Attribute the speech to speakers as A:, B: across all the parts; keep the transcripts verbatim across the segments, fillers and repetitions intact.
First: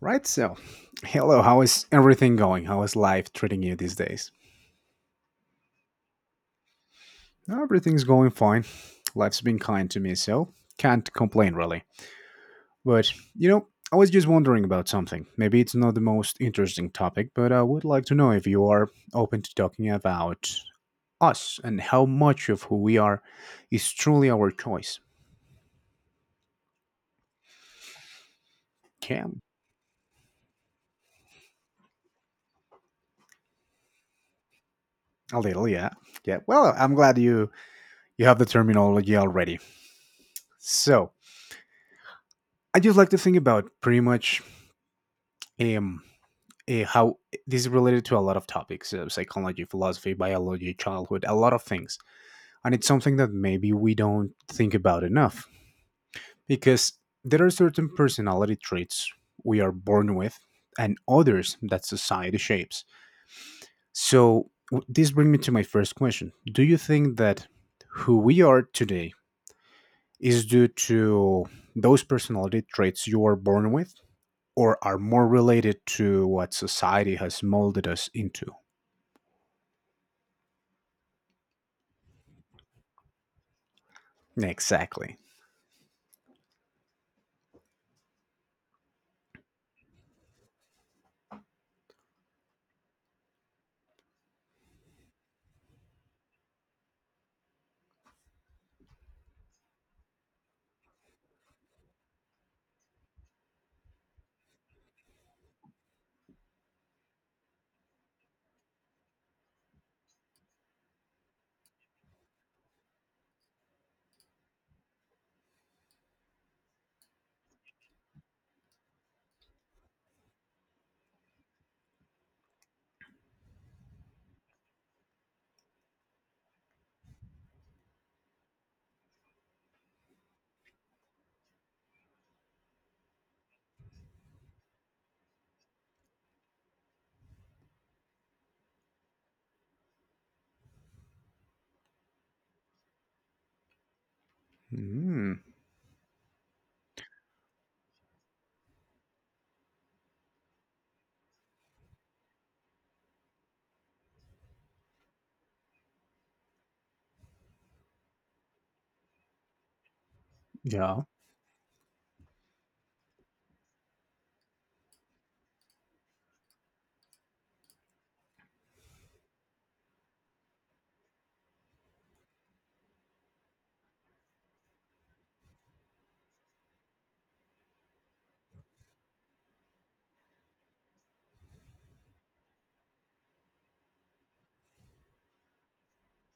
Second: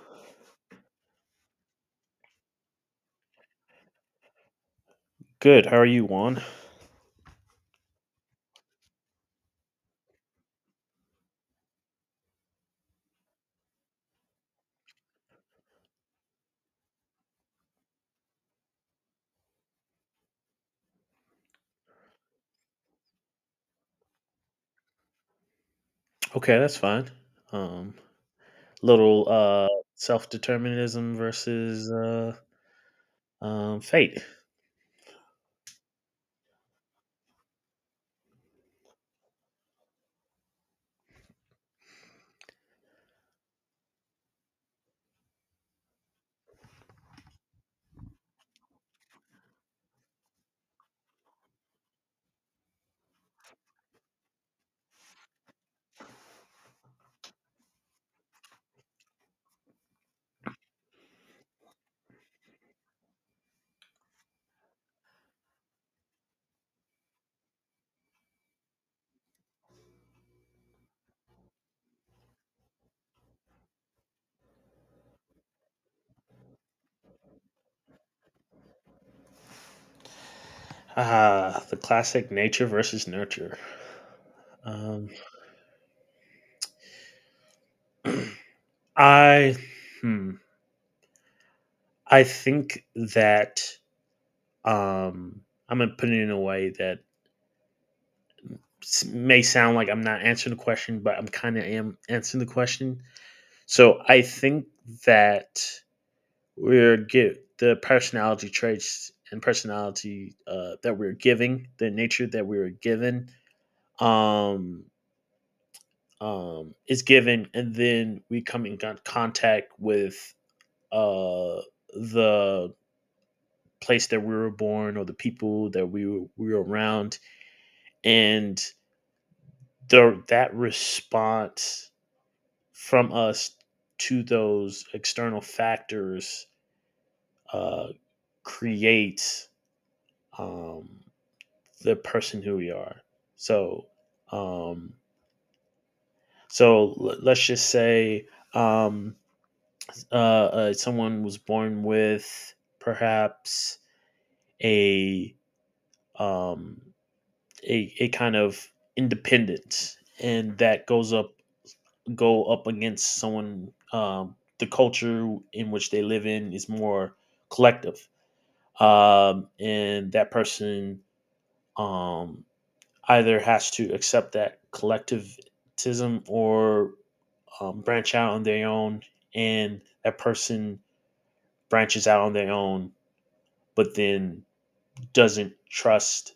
A: Right, so hello, how is everything going? How is life treating you these days?
B: Good. How are you, Juan?
A: Everything's going fine. Life's been kind to me, so can't complain really. But, you know, I was just wondering about something. Maybe it's not the most interesting topic, but I would like to know if you are open to talking about us and how much of who we are is truly our choice.
B: Okay, that's fine. Um,
A: Okay,
B: little uh, self determinism versus uh, um, fate.
A: a little, yeah. Yeah, well, I'm glad you you have the terminology already. So, I just like to think about pretty much um, uh, how eh, this is related to a lot of topics, uh, psychology, philosophy, biology, childhood, a lot of things, and it's something that maybe we don't think about enough, because there are certain personality traits we are born with and others that society shapes. So w- this brings me to my first question: do you think that who we are today is due to those personality traits you are born with, or are more related to what society has molded us into?
B: Ah, the classic nature versus nurture. Um,
A: Exactly.
B: I, hmm, I think that um, I'm gonna put it in a way that s- may sound like I'm not answering the question, but I'm kind of am answering the question. So I think that we're get the personality traits and personality uh, that we're giving, the nature that we were given, um, um, is given, and then we come in contact with uh, the place that we were born or the people that we were, we were around, and the that response from us to those external factors uh, creates um, the person who we are. So, um,
A: Mm,
B: so l- let's just say um, uh, uh, someone was born with perhaps a um, a, a kind of independence, and that
A: yeah.
B: goes up go up against someone. Um, the culture in which they live in is more collective, um, and that person um, either has to accept that collectivism or um, branch out on their own, and that person branches out on their own, but then doesn't trust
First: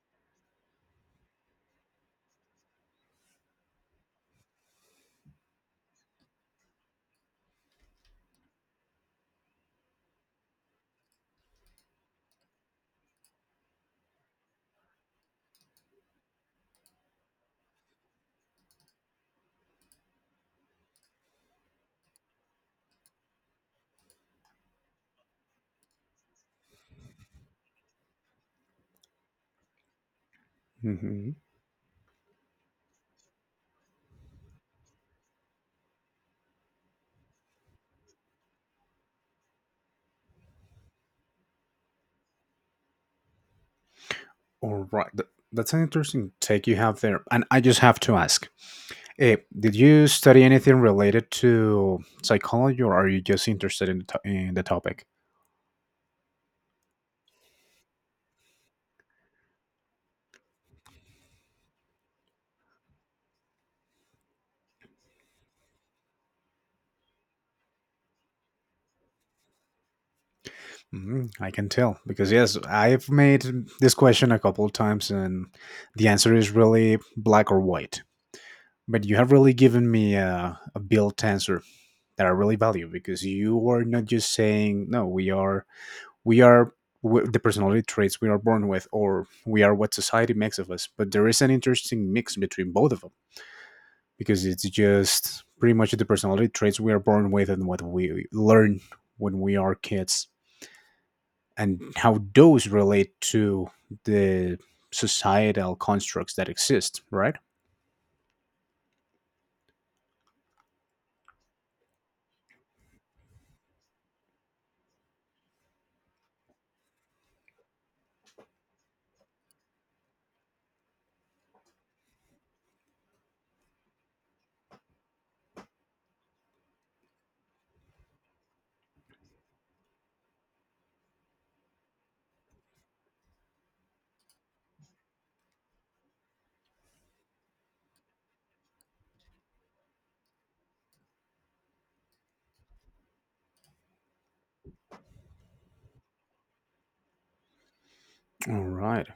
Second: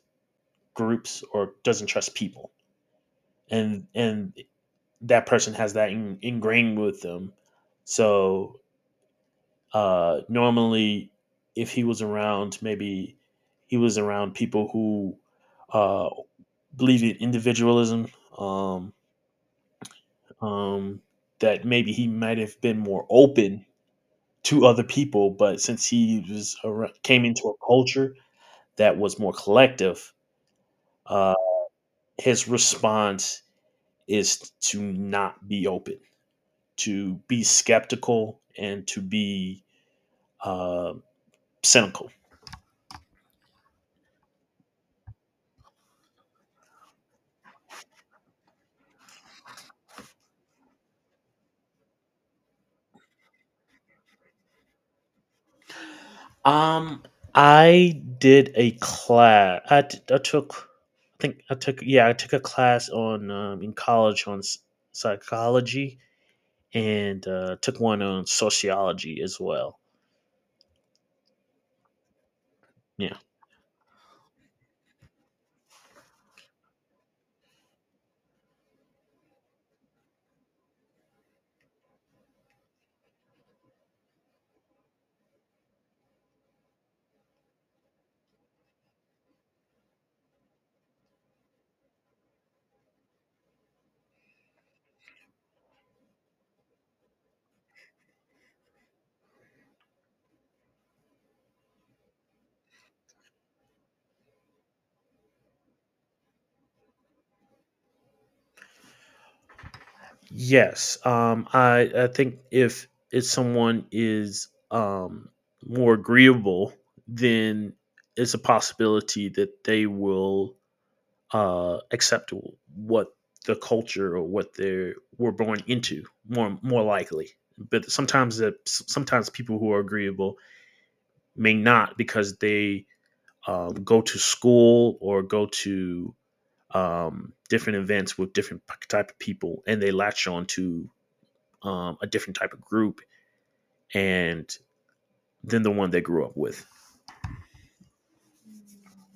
B: groups or doesn't trust people, and and that person has that in, ingrained with them. So uh, normally, if he was around, maybe he was around people who uh, believe in individualism. Um, um, that maybe he might have been more open to other people, but since he was ar- came into a culture that was more collective,
A: Hmm.
B: uh, his response is to not be open, to be skeptical, and to be uh, cynical.
A: All right. Th- That's an interesting take you have there. And I just have to ask, eh, did you study anything related to psychology, or are you just interested in the, to- in the topic?
B: Um, I did a class. I, t- I took, I think I took, yeah, I took a class on um, in college on s- psychology and uh, took one on sociology as well.
A: Mm, I can tell because, yes, I've
B: Yeah.
A: made this question a couple of times, and the answer is really black or white. But you have really given me a, a built answer that I really value, because you are not just saying, no, we are we are w- the personality traits we are born with, or we are what society makes of us, but there is an interesting mix between both of them, because it's just pretty much the personality traits we are born with and what we learn when we are kids, and how those relate to the societal constructs that exist, right?
B: Yes. Um, I I think if if someone is um, more agreeable, then it's a possibility that they will uh, accept what the culture or what they were born into more more likely. But sometimes that sometimes people who are agreeable may not because they um, go to school or go to um, different events with different type of people, and they latch on to um, a different type of group and than the one they grew up with.
A: All right,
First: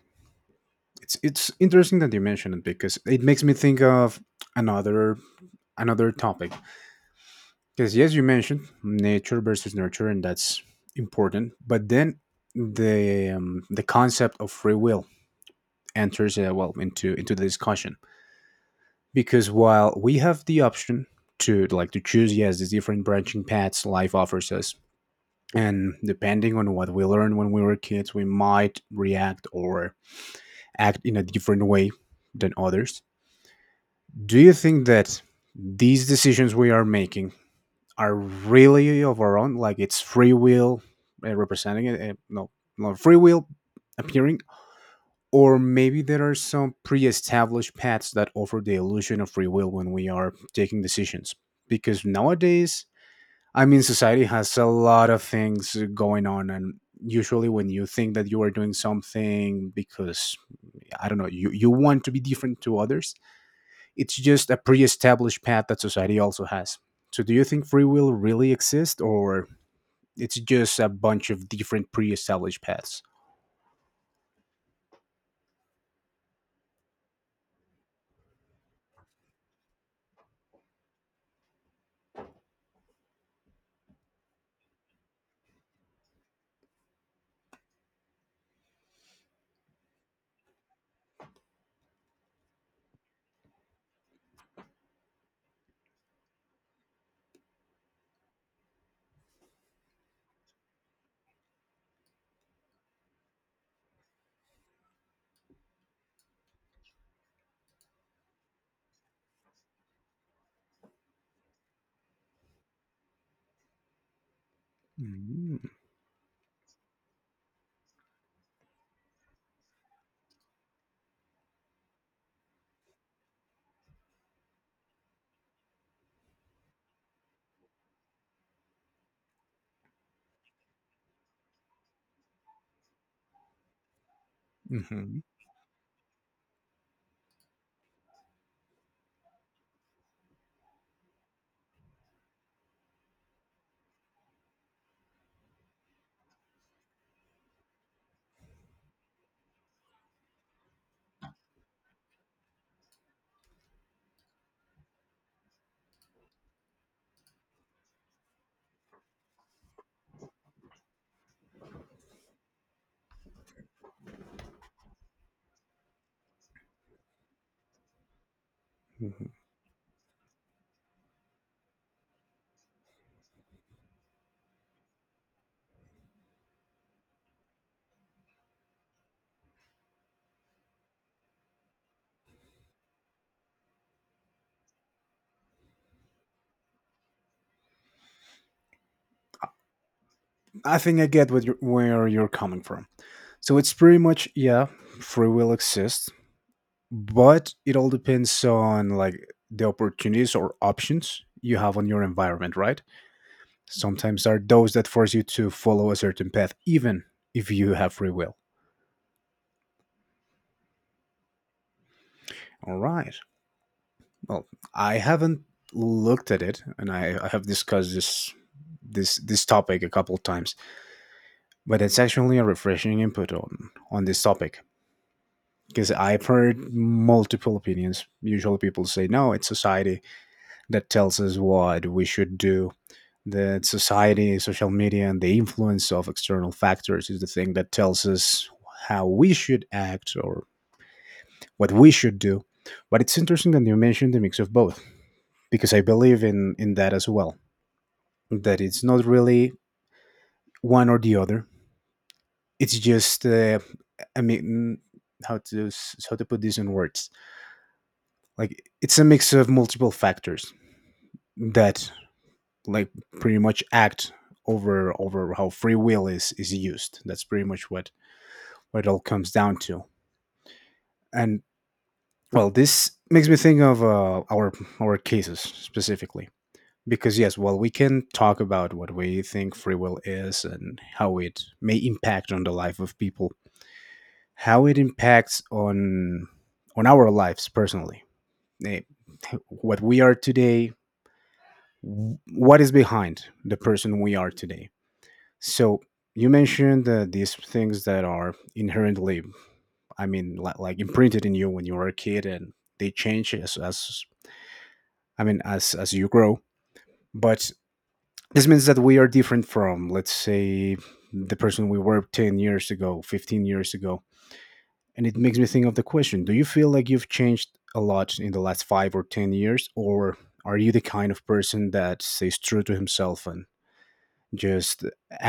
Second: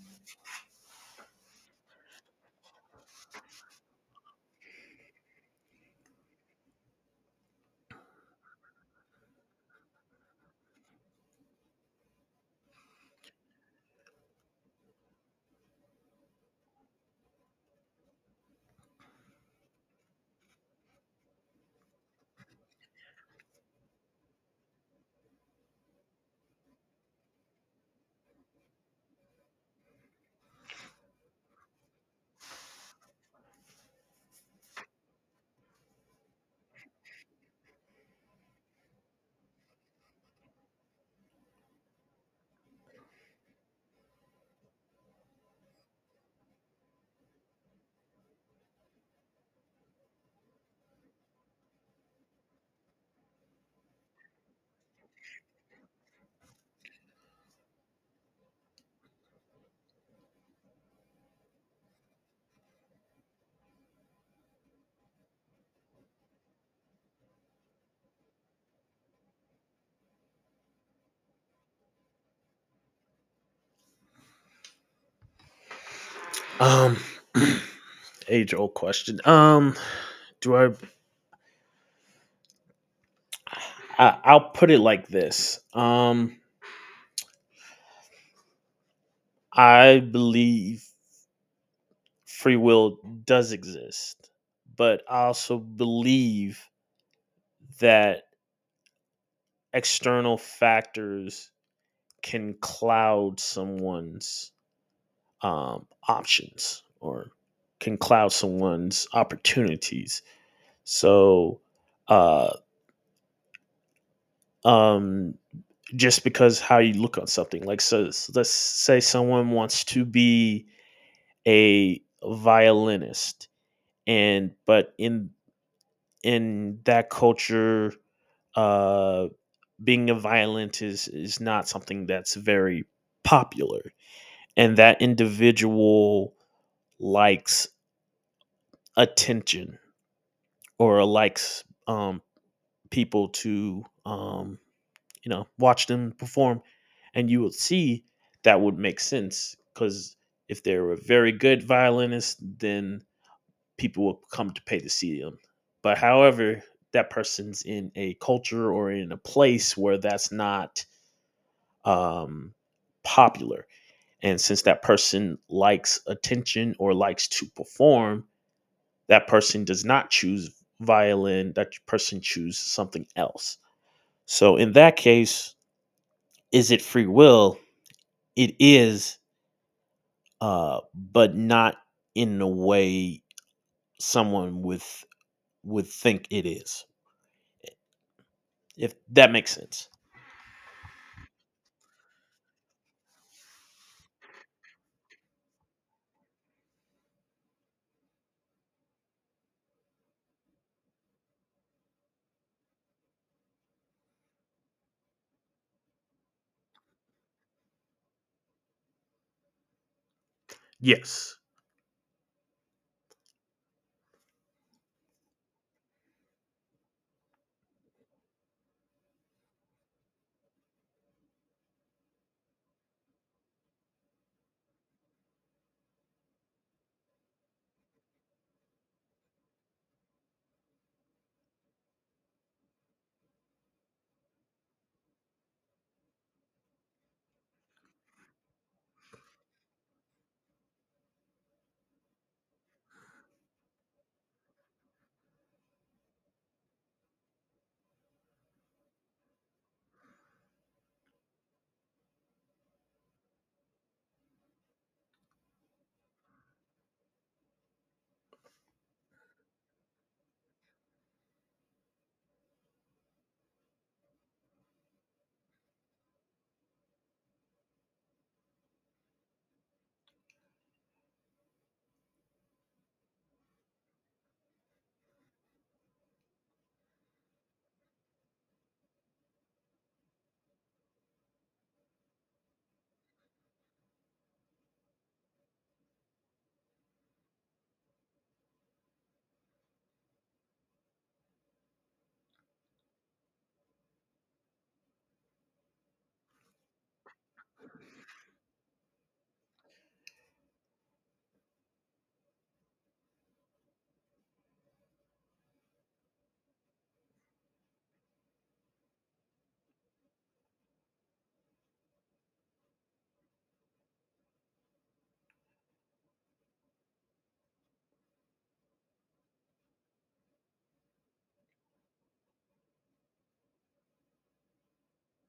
A: it's it's interesting that you mentioned it, because it makes me think of another another topic. Because yes, you mentioned nature versus nurture, and that's important. But then the um, the concept of free will enters uh, well, into into the discussion, because while we have the option to, like, to choose, yes, these different branching paths life offers us, and depending on what we learned when we were kids, we might react or act in a different way than others. Do you think that these decisions we are making are really of our own? Like, it's free will uh, representing it. Uh, no, no free will appearing, or maybe there are some pre-established paths that offer the illusion of free will when we are taking decisions. Because nowadays, I mean, society has a lot of things going on, and usually when you think that you are doing something because, I don't know, you you want to be different to others, it's just a pre-established path that society also has. So, do you think free will really exists, or it's just a bunch of different pre-established paths?
B: Um, age old question. Um, do I, I? I'll put it like this. Um, I believe free will does exist, but I also believe that external factors can cloud someone's um, options or can cloud someone's opportunities. So, uh, um,
A: Hmm.
B: just because how you look on something, like so, so let's say someone wants to be a violinist, and but in in that culture, uh, being a violinist is is not something that's very popular, and that individual likes attention or likes um, people to um, you know watch them perform, and you will see that would make sense because if they're a very good violinist, then people will come to pay to see them. But however, that person's in a culture or in a place where that's not um, popular, and since that person likes attention or likes to perform, that person does not choose violin, that person chooses something else. So in that case, is it free will? It is, uh, but not in the way someone with would think it is. If that makes sense.
A: I think I get what you're, where you're coming from. So it's pretty much, yeah, free will exists, but it all depends on, like, the opportunities or options you have on your environment, right? Sometimes are those that force you to follow a certain path, even if you have free will.
B: Yes.
A: All right. Well, I haven't looked at it, and I, I have discussed this this this topic a couple times, but it's actually a refreshing input on on this topic, because I've heard multiple opinions. Usually, people say no, it's society that tells us what we should do. That society, social media, and the influence of external factors is the thing that tells us how we should act or what we should do. But it's interesting that you mentioned the mix of both, because I believe in in that as well. That it's not really one or the other. It's just uh, I mean, how to s- how to put this in words. Like, it's a mix of multiple factors that, like, pretty much act over over how free will is is used. That's pretty much what what it all comes down to. And well, this makes me think of uh, our our cases specifically, because yes, well, we can talk about what we think free will is and how it may impact on the life of people, how it impacts on on our lives personally. Eh, what we are today, w- what is behind the person we are today. So you mentioned uh, these things that are inherently, I mean, li- like imprinted in you when you were a kid, and they change as, as I mean, as as you grow, but this means that we are different from, let's say, the person we were ten years ago, fifteen years ago. And it makes me think of the question: do you feel like you've changed a lot in the last five or ten years? Or are you the kind of person that stays true to himself and just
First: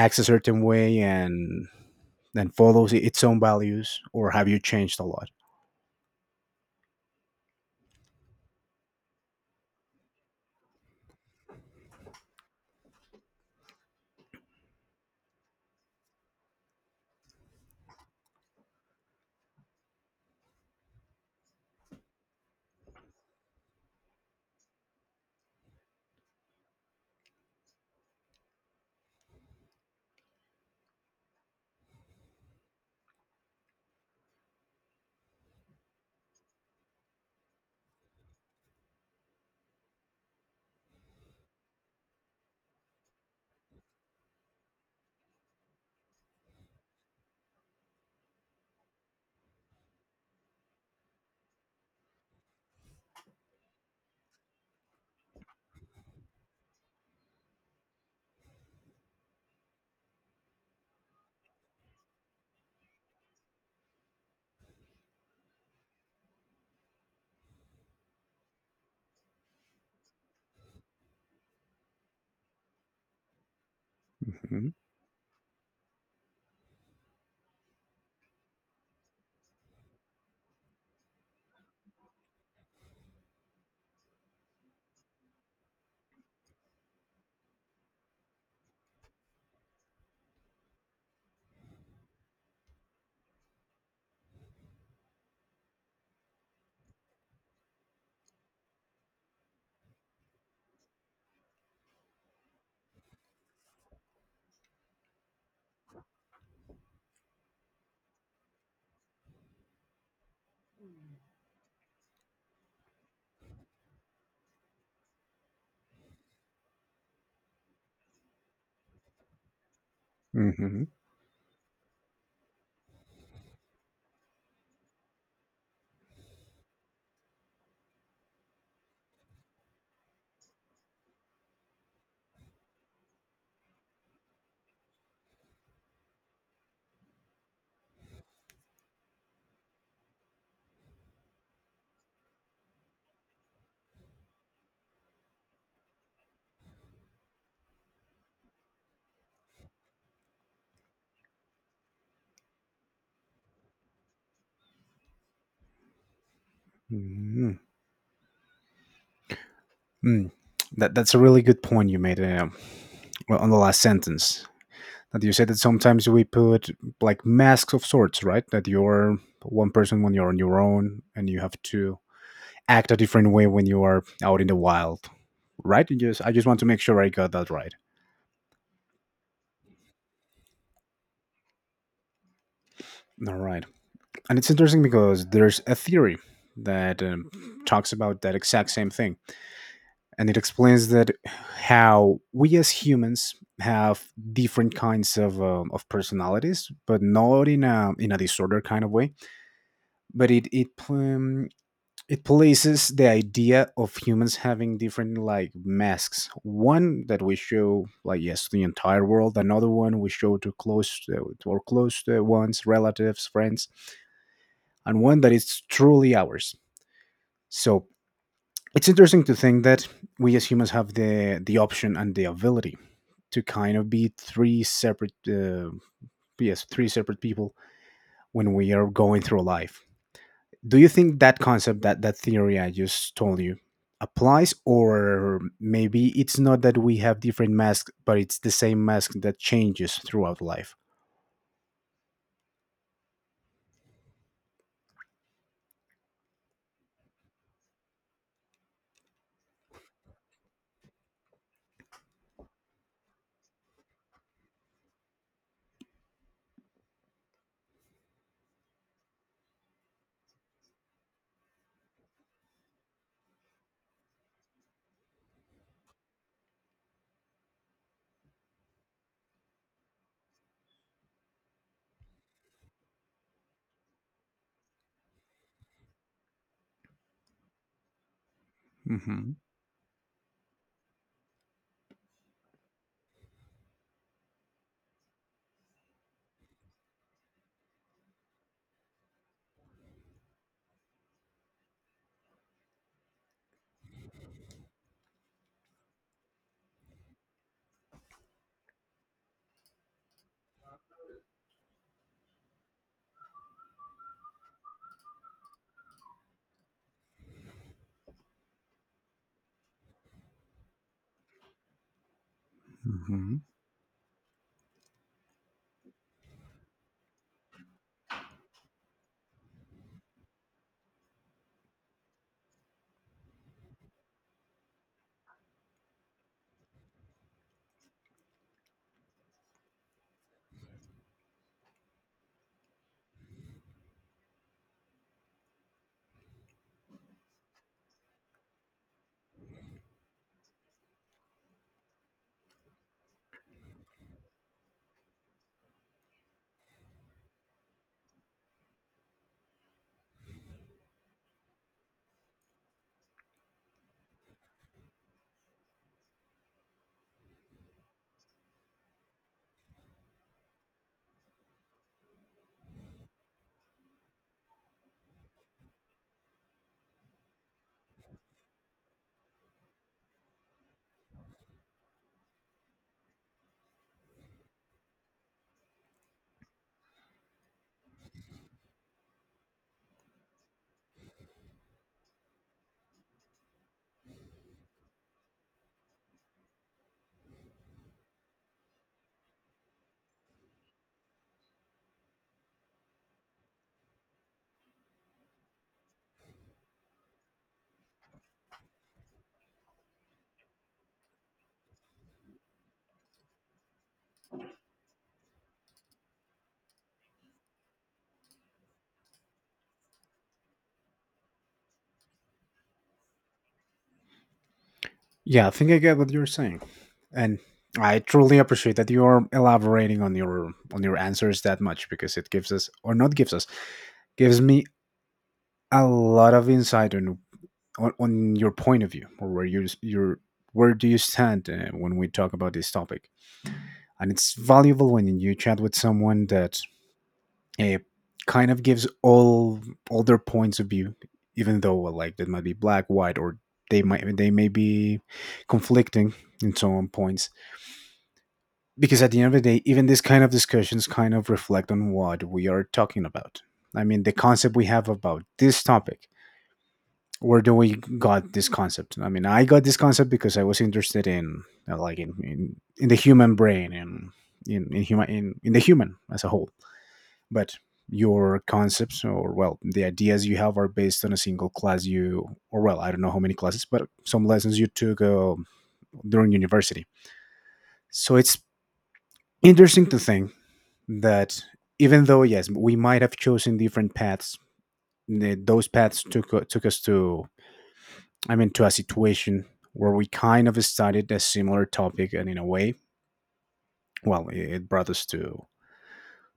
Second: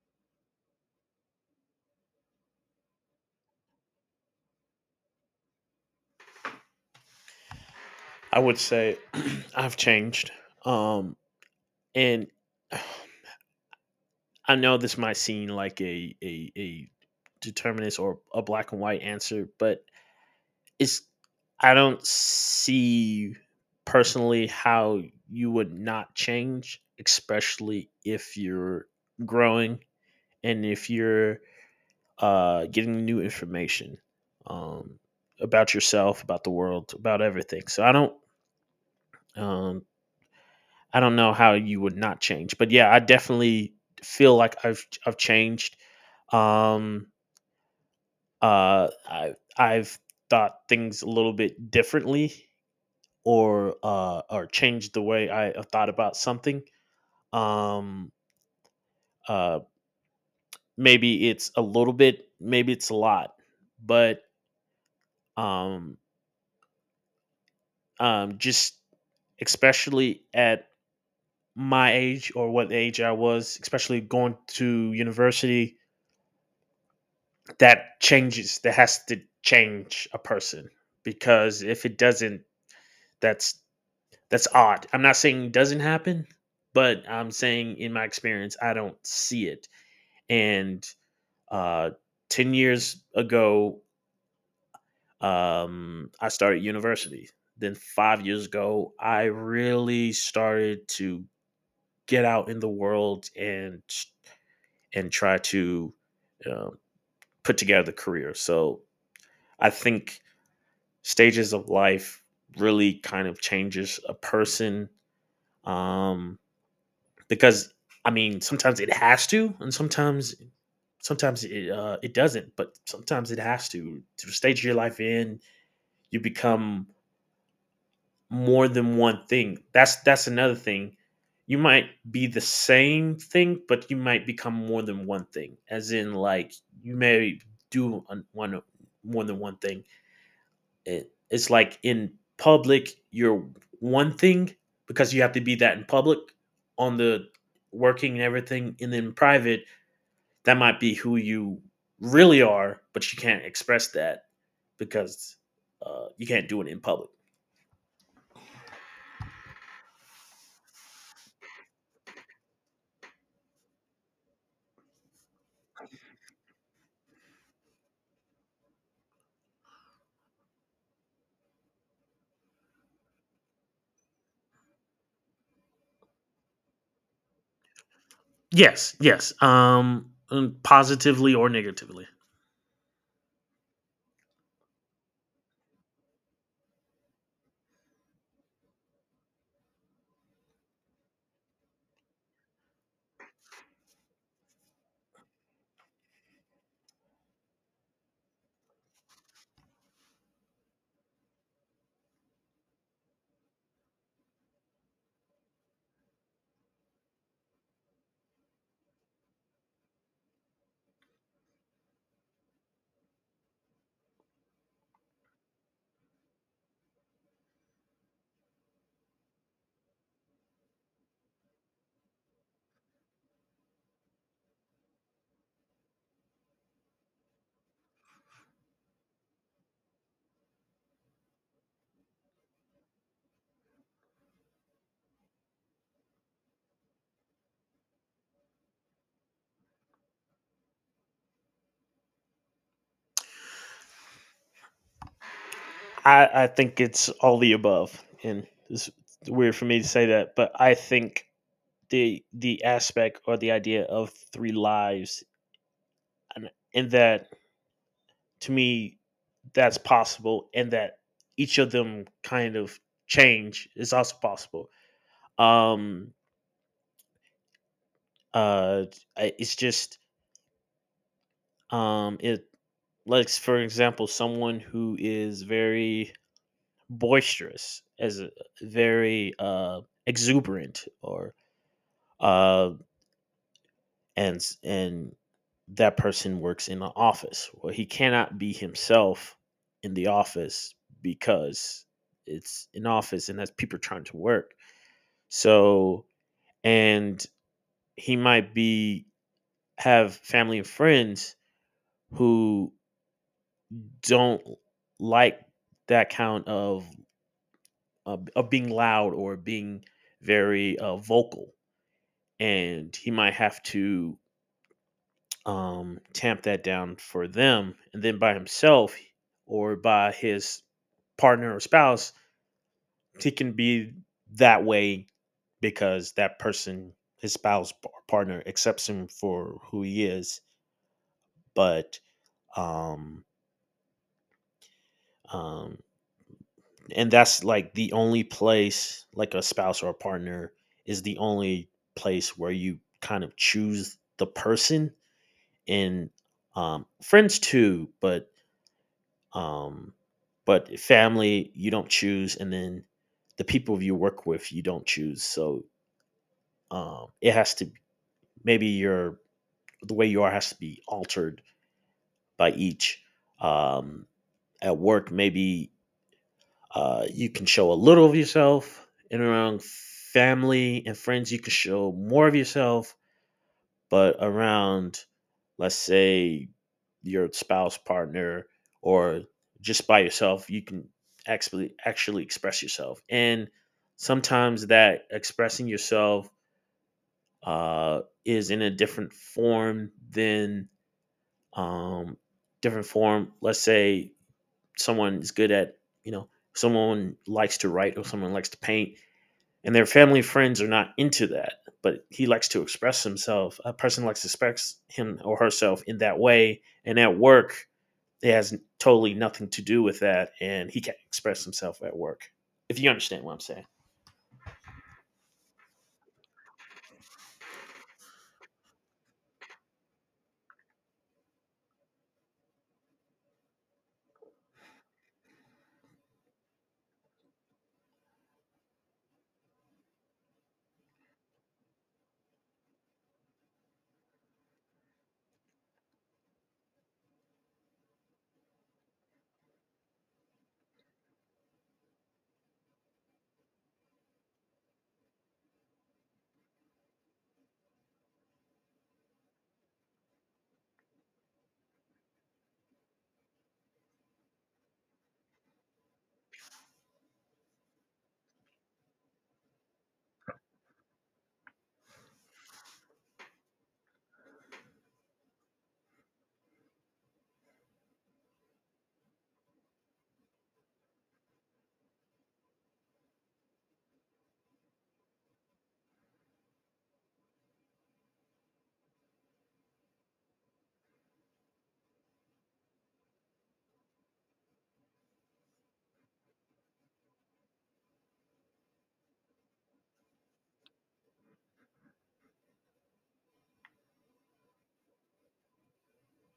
A: acts a certain way and then follows its own values? Or have you changed a lot?
B: I would say I've changed. Um, and I know this might seem like a, a, a determinist or a black and white answer, but it's I don't see personally how you would not change, especially if you're growing and if you're uh, getting new information um, about yourself, about the world, about everything. So I don't um, I don't know how you would not change, but yeah, I definitely feel like I've I've changed. Um, uh, I I've thought things a little bit differently or uh, or change the way I uh, thought about something. Um, uh, maybe it's a little bit, maybe it's a lot, but um, um, just especially at my age or what age I was, especially going
A: Mhm,
B: to university, that changes. That has to change a person because if it doesn't, that's that's odd. I'm not saying it doesn't happen, but I'm saying in my experience, I don't see it. And Uh, ten years ago, um, I started university. Then five years ago, I really started to get out in the world and and try to uh, put together a career. So I think stages of life really kind of changes a person um, because I mean sometimes it has to, and sometimes
A: mhm,
B: sometimes it uh, it doesn't, but sometimes it has to. To stage your life in, you become more than one thing. That's that's another thing. You might be the same thing, but you might become more than one thing. As in, like you may do one more than one thing. It, it's like in public, you're one thing because you have to be that in public on the working and everything, and then private, that might be who you really are, but you can't express that because uh, you can't do it in public.
A: mhm. Mm. That, that's a really good point you made, uh, well, on the last sentence. That you said that sometimes we put, like, masks of sorts, right? That you're one person when you're on your own and you have to act a different way when you are out in the wild, right? You just I just want to make sure I got that right.
B: Yes, yes. Um, mm, positively or negatively.
A: All right, and it's interesting because there's a theory that um, talks about that exact same thing, and it explains that how we as humans have different kinds of um, of personalities, but not in a in a disorder kind of way. But it it um, it places the idea of humans having different, like, masks: one that we show, like, yes, to the entire world, another one we show to close to our close to ones, relatives, friends, and one that is truly ours. So it's interesting to think that we as humans have the the option and the ability to kind of be three separate, uh, yes, three separate people when we are going through life. Do you think that concept, that that theory I just told you, applies, or maybe it's not that we have different masks but it's the same mask that changes throughout life?
B: I, I think it's all the above, and it's weird for me to say that, but I think the the aspect or the idea of three lives, and, and that to me, that's possible, and that each of them kind of change is also possible. Um, uh, I- it's just um, it like for example, someone who is very boisterous as a, very
A: Hmm.
B: uh exuberant or uh and and that person works in the office. Well, he cannot be himself in the office because it's an office and that's people trying to work, so and he might be have family and friends who don't like that count of of, of being loud or being very uh, vocal, and he might
A: Hmm.
B: have to um, tamp that down for them, and then by himself or by his partner or spouse, he can be that way because that person, his spouse or partner, accepts him for who he is. But um, um, and that's like the only place, like a spouse or a partner, is the only place where you kind of choose the person, and um, friends too, but um, but family you don't choose, and then the people you work with you don't choose. So um, it has to, maybe your the way you are has to be altered by each. Um, at work, maybe uh, you can show a little of yourself, and around family and friends, you can show more of yourself, but around, let's say, your spouse partner or just by yourself, you can actually actually express yourself, and sometimes that expressing yourself uh, is in a different form than um, different form. Let's say someone is good at, you know, someone likes to write or someone likes to paint, and their family friends are not into that, but he likes to express himself, a person likes to express him or herself in that way, and at work it has totally nothing to do with that and he can't express himself at work, if you understand what I'm saying.
A: Yeah, I think I get what you're saying. And I truly appreciate that you're elaborating on your on your answers that much, because it gives us, or not gives us, gives me a lot of insight on on, on your point of view, or where you your where do you stand, uh, when we talk about this topic. And it's valuable when you chat with someone that, eh, kind of gives all all their points of view, even though, well, like, that might be black, white, or they might they may be conflicting in some points. Because at the end of the day, even this kind of discussions kind of reflect on what we are talking about. I mean, the concept we have about this topic. Where do we got this concept? I mean, I got this concept because I was interested in uh, like in, in, in the human brain and in in, human, in in the human as a whole. But your concepts, or well, the ideas you have are based on a single class you, or well, I don't know how many classes, but some lessons you took, uh, during university. So it's interesting to think that even though, yes, we might have chosen different paths, the, those paths took, uh, took us to, I mean, to a situation where we kind of studied a similar topic, and in a way, well, it, it brought us to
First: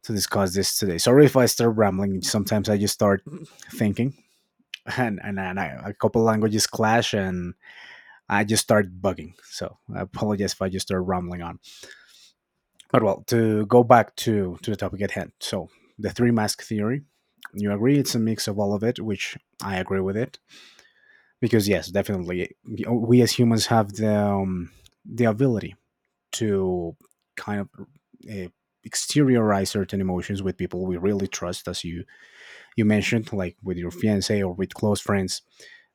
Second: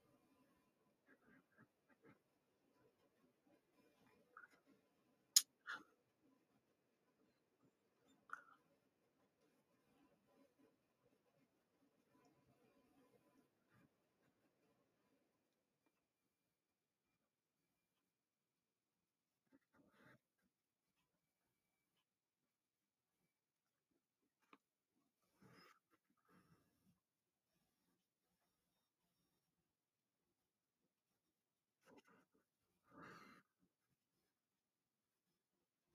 A: to discuss this today. Sorry if I start rambling, sometimes I just start thinking and and, and I, a couple languages clash, and I just start bugging. So I apologize if I just start rambling on. But well, to go back to to the topic at hand. So the three mask theory, you agree it's a mix of all of it, which I agree with it because yes, definitely we as humans have the um, the ability to kind of uh, exteriorize certain emotions with people we really trust, as you you mentioned, like with your fiance or with close friends.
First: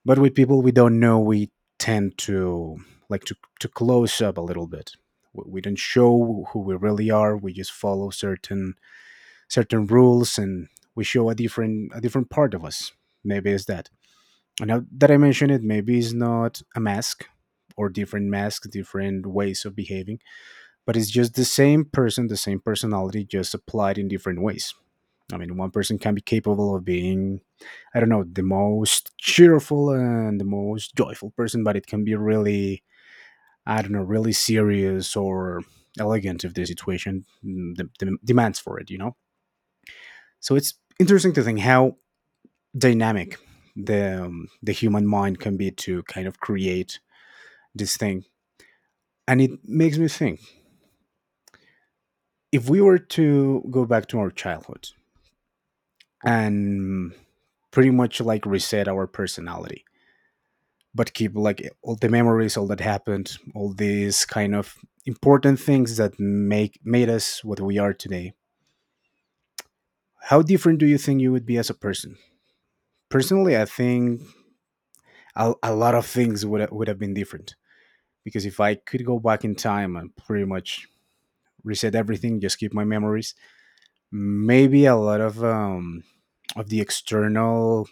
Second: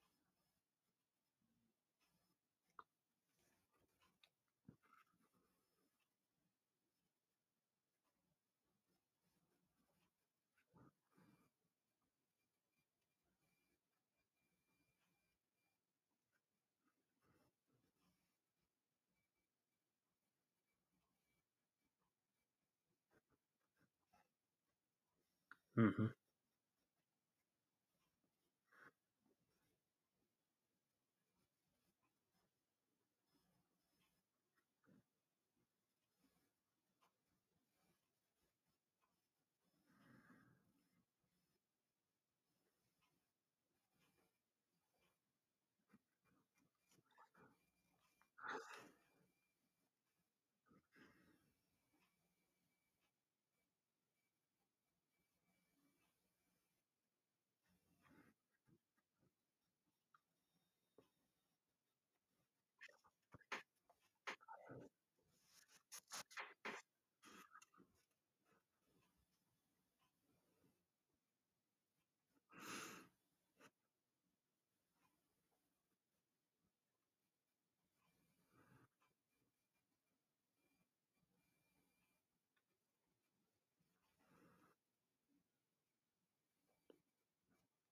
A: But with people we don't know, we tend to like to, to close up a little bit. We we don't show who we really are, we just follow certain certain rules and we show a different a different part of us. Maybe it's that. And now that I mention it, maybe it's not a mask or different masks, different ways of behaving, but it's just the same person, the same personality just applied in different ways. I mean, one person
B: hmm
A: can be capable of being, I don't know, the most cheerful and the most joyful person, but it can be really, I don't know, really serious or elegant if the situation mm, de- de- demands for it, you know? So it's interesting to think how dynamic the, um, the human mind can be to kind of create this thing. And it makes me think, if we were to go back to our childhood and pretty much like reset our personality but keep like all the memories, all that happened, all these kind of important things that make made us what we are today, how different do you think you would be as a person? Personally, I think a, a lot of things would, would have been different, because if I could go back in time and pretty much reset everything, just keep my memories, maybe a lot of um of the external,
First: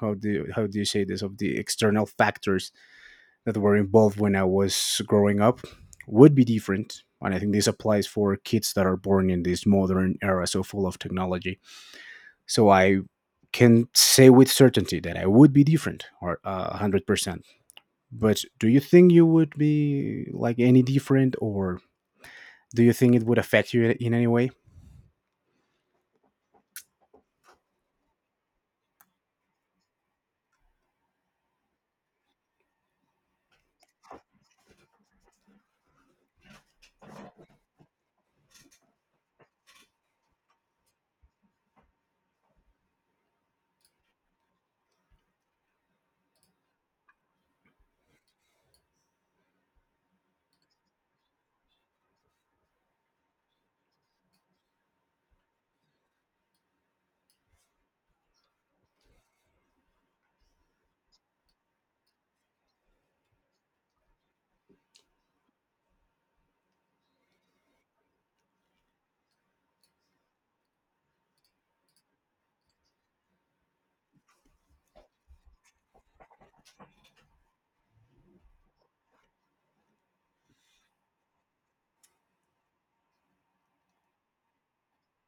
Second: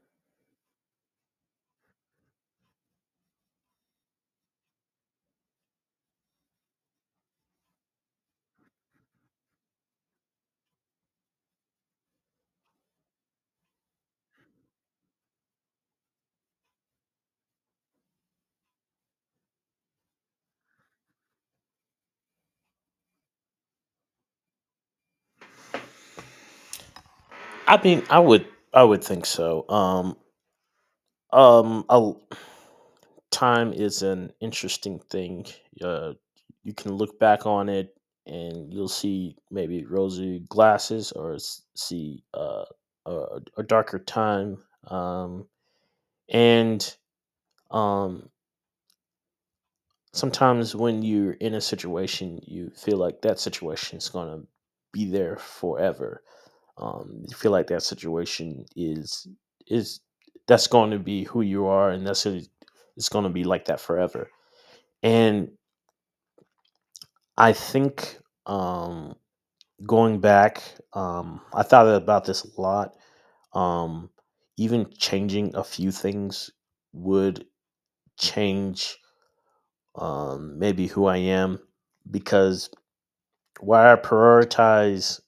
A: how do you, how do you say this, of the external factors that were involved when I was growing up would be different. And I think this applies for kids that are born in this modern era, so full of technology. So I can say with certainty that I would be different or uh, one hundred percent. But do you think you would be like any different, or do you think it would affect you in any way?
B: I mean, i would I would think so. um Um, I Time is an interesting thing. Uh, you can look back on it and you'll see maybe rosy glasses or s- see uh, a, a darker time. Um, and um, sometimes when you're in a situation, you feel like that situation is going to be there forever, um, you feel like that situation is is that's going to be who you are and that's it, it's going to be like that forever, and I think, um, going back, um, I thought about this a lot. um, even changing a few things would change, um, maybe who I am, because why I prioritize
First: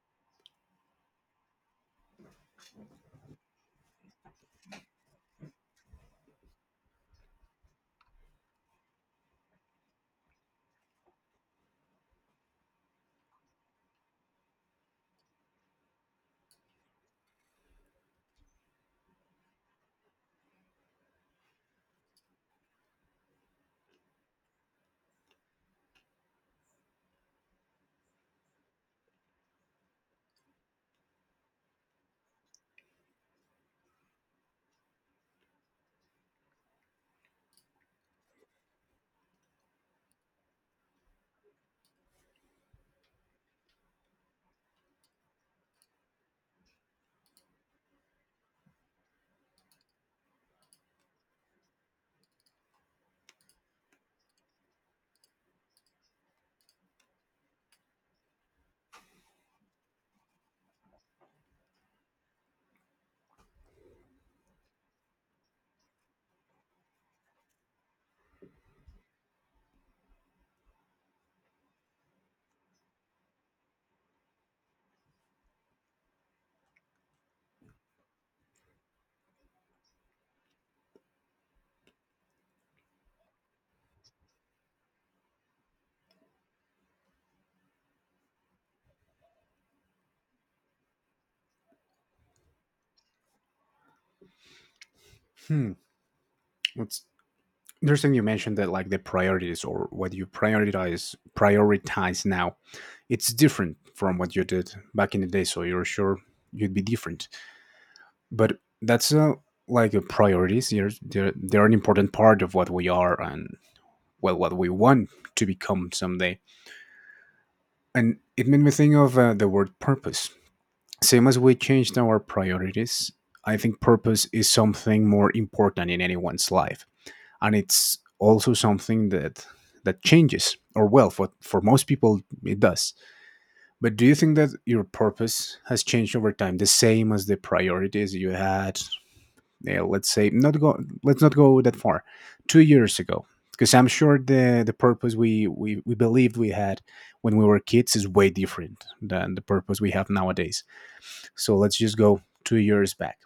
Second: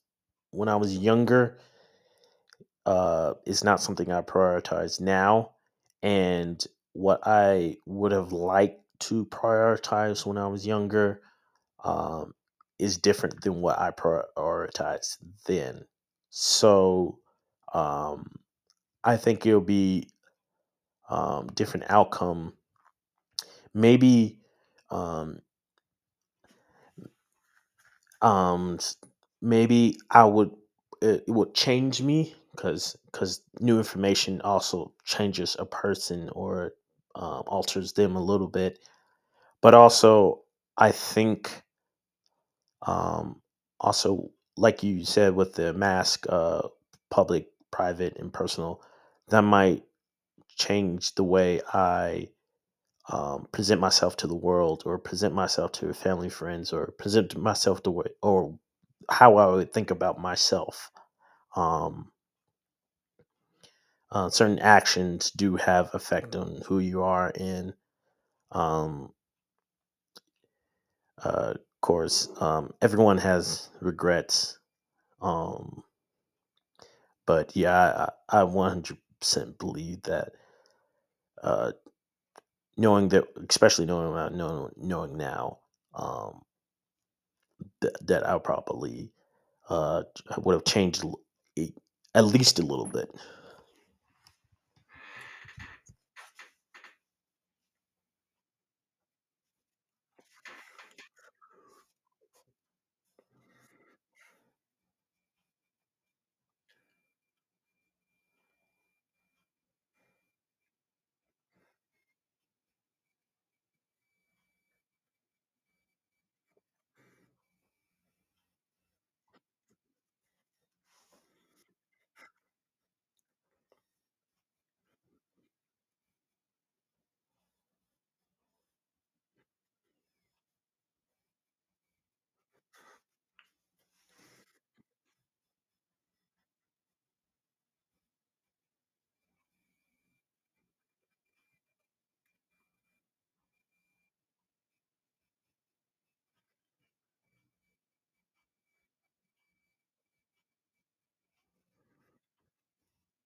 B: when I was younger uh, is not something I prioritize now. And what I would have liked to prioritize when I was younger um, is different than what I prioritized then. So um, I think it'll be um, different outcome. Maybe um, um s- maybe I would, it, it would change me because because new information also changes a person or um, alters them a little bit, but also I think um also like you said with the mask, uh public, private and personal, that might change the way I um, present myself to the world or present myself to family friends or present myself the way or how I would think about myself. Um, uh, certain actions do have effect on who you are, and um, uh, of course um, everyone has regrets, um, but yeah, I, I I one hundred percent believe that, uh, knowing that, especially knowing what I know knowing now, um, th- that I'll probably, uh, would have changed l- e- at least a little bit.
A: Hmm. Let's interesting you mentioned that, like the priorities or what you prioritize prioritize now, it's different from what you did back in the day, so you're sure you'd be different. But that's uh, like a priorities, they're, they're, they're an important part of what we are and well, what we want to become someday. And it made me think of uh, the word purpose. Same as we changed our priorities, I think purpose is something more important in anyone's life, and it's also something that that changes, or well, for, for, most people it does. But do you think that your purpose has changed over time, the same as the priorities you had? Yeah, let's say not go let's not go that far. Two years ago, because I'm sure the the purpose we, we we believed we had when we were kids is way different than the purpose we have nowadays. So let's just go two years back.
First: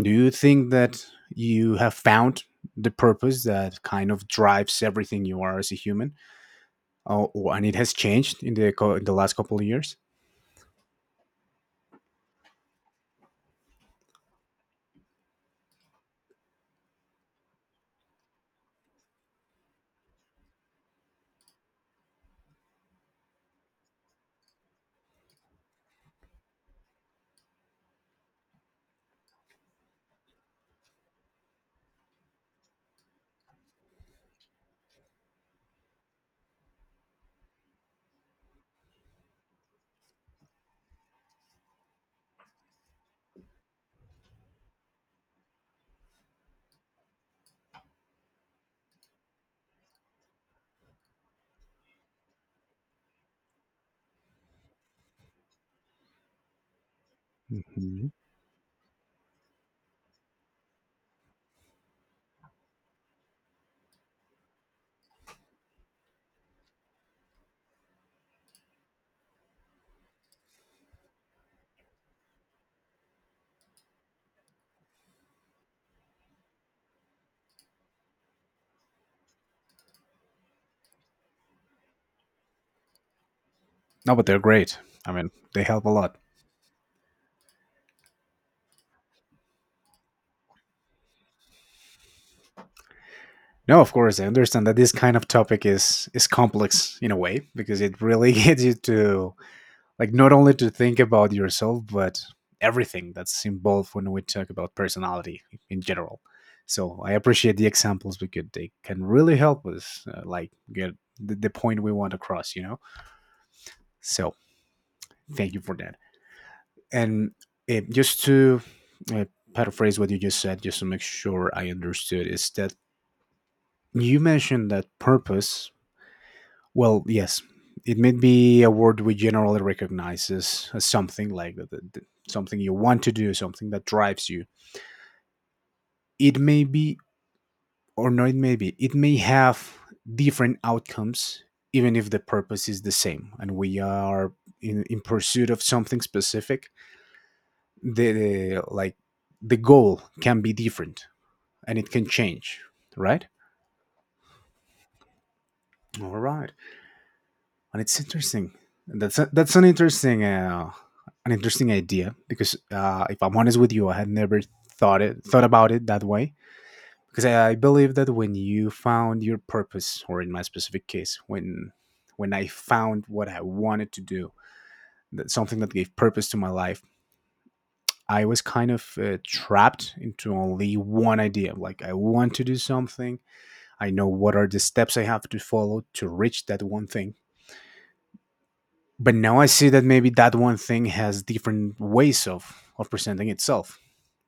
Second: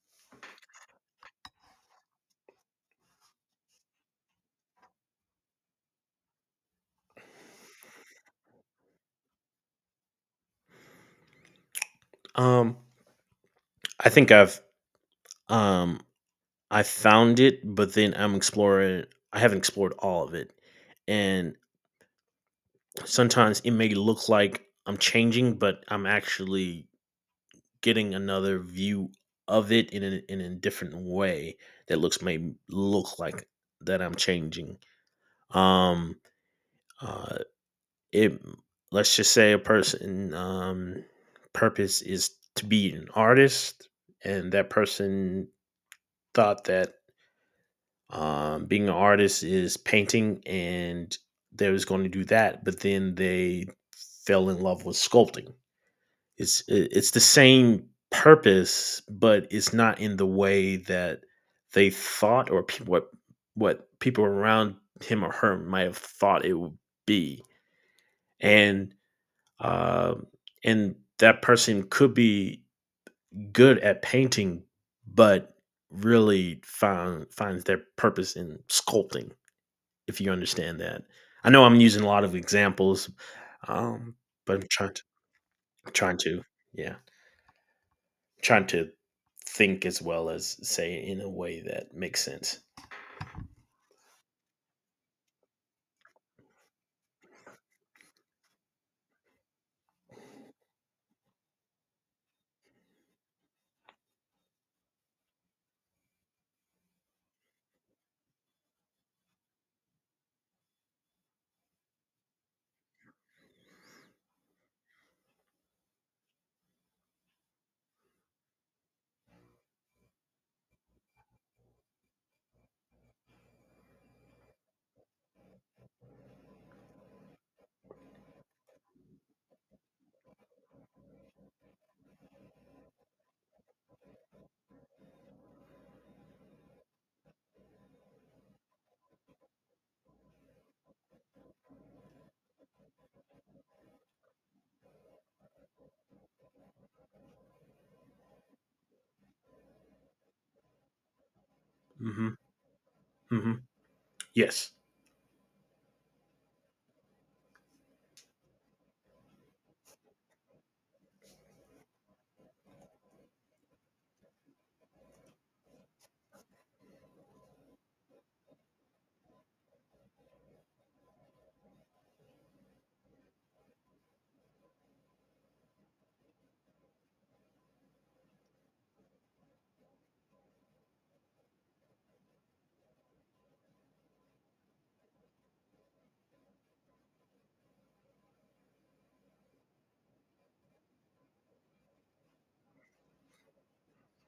A: Do you think that you have found the purpose that kind of drives everything you are as a human? Oh, oh, and it has changed in the co- in the last couple of years.
B: Um, I think I've um I found it, but then I'm exploring. I haven't explored all of it, and sometimes it may look like I'm changing, but I'm actually getting another view of it in a, in a different way that looks may look like that I'm changing. Um, uh, it Let's just say a person um purpose is to be an artist, and that person thought that um being an artist is painting, and they was going to do that, but then they fell in love with sculpting. It's it- it's the same
A: Mhm.
B: purpose, but it's not in the way that they thought, or people what what people around him or her might have thought it would be. And uh, and that person could be good at painting, but really find finds their purpose in sculpting. If you understand that, I know I'm using a lot of examples, um,
A: No, but they're
B: but I'm
A: great.
B: trying to
A: I mean, they help a lot.
B: trying to yeah trying to think as well as say it in a way that makes sense.
A: No, of course, I understand that this kind of topic is is complex in a way, because it really gets you to like not only to think about yourself but everything that's involved when we talk about personality in general. So I appreciate the examples because they can really help us uh, like get the, the point we want across, you know. So thank you for that. And uh, just to uh, paraphrase what you just said, just to make sure I understood, is that you mentioned that purpose. Well, yes, it may be a word we generally recognize as, as something like that, that- that- something you want to do, something that drives you. It may be, or no, it may be, it may have different outcomes, even if the purpose is the same, and we are in, in pursuit of something specific. The, the like the goal can be different, and it can
B: hmm
A: change, right?
B: hmm Yes.
A: All right. And it's interesting. That's a, that's an interesting uh, an interesting idea, because uh, if I'm honest with you, I had never thought it thought about it that way. Because I, I believe that when you found your purpose, or in my specific case, when when I found what I wanted to do, that something that gave purpose to my life, I was kind of uh, trapped into only one idea. Like I want to do something. I know what are the steps I have to follow to reach that one thing. But now I see that maybe that one thing has different ways of of presenting itself.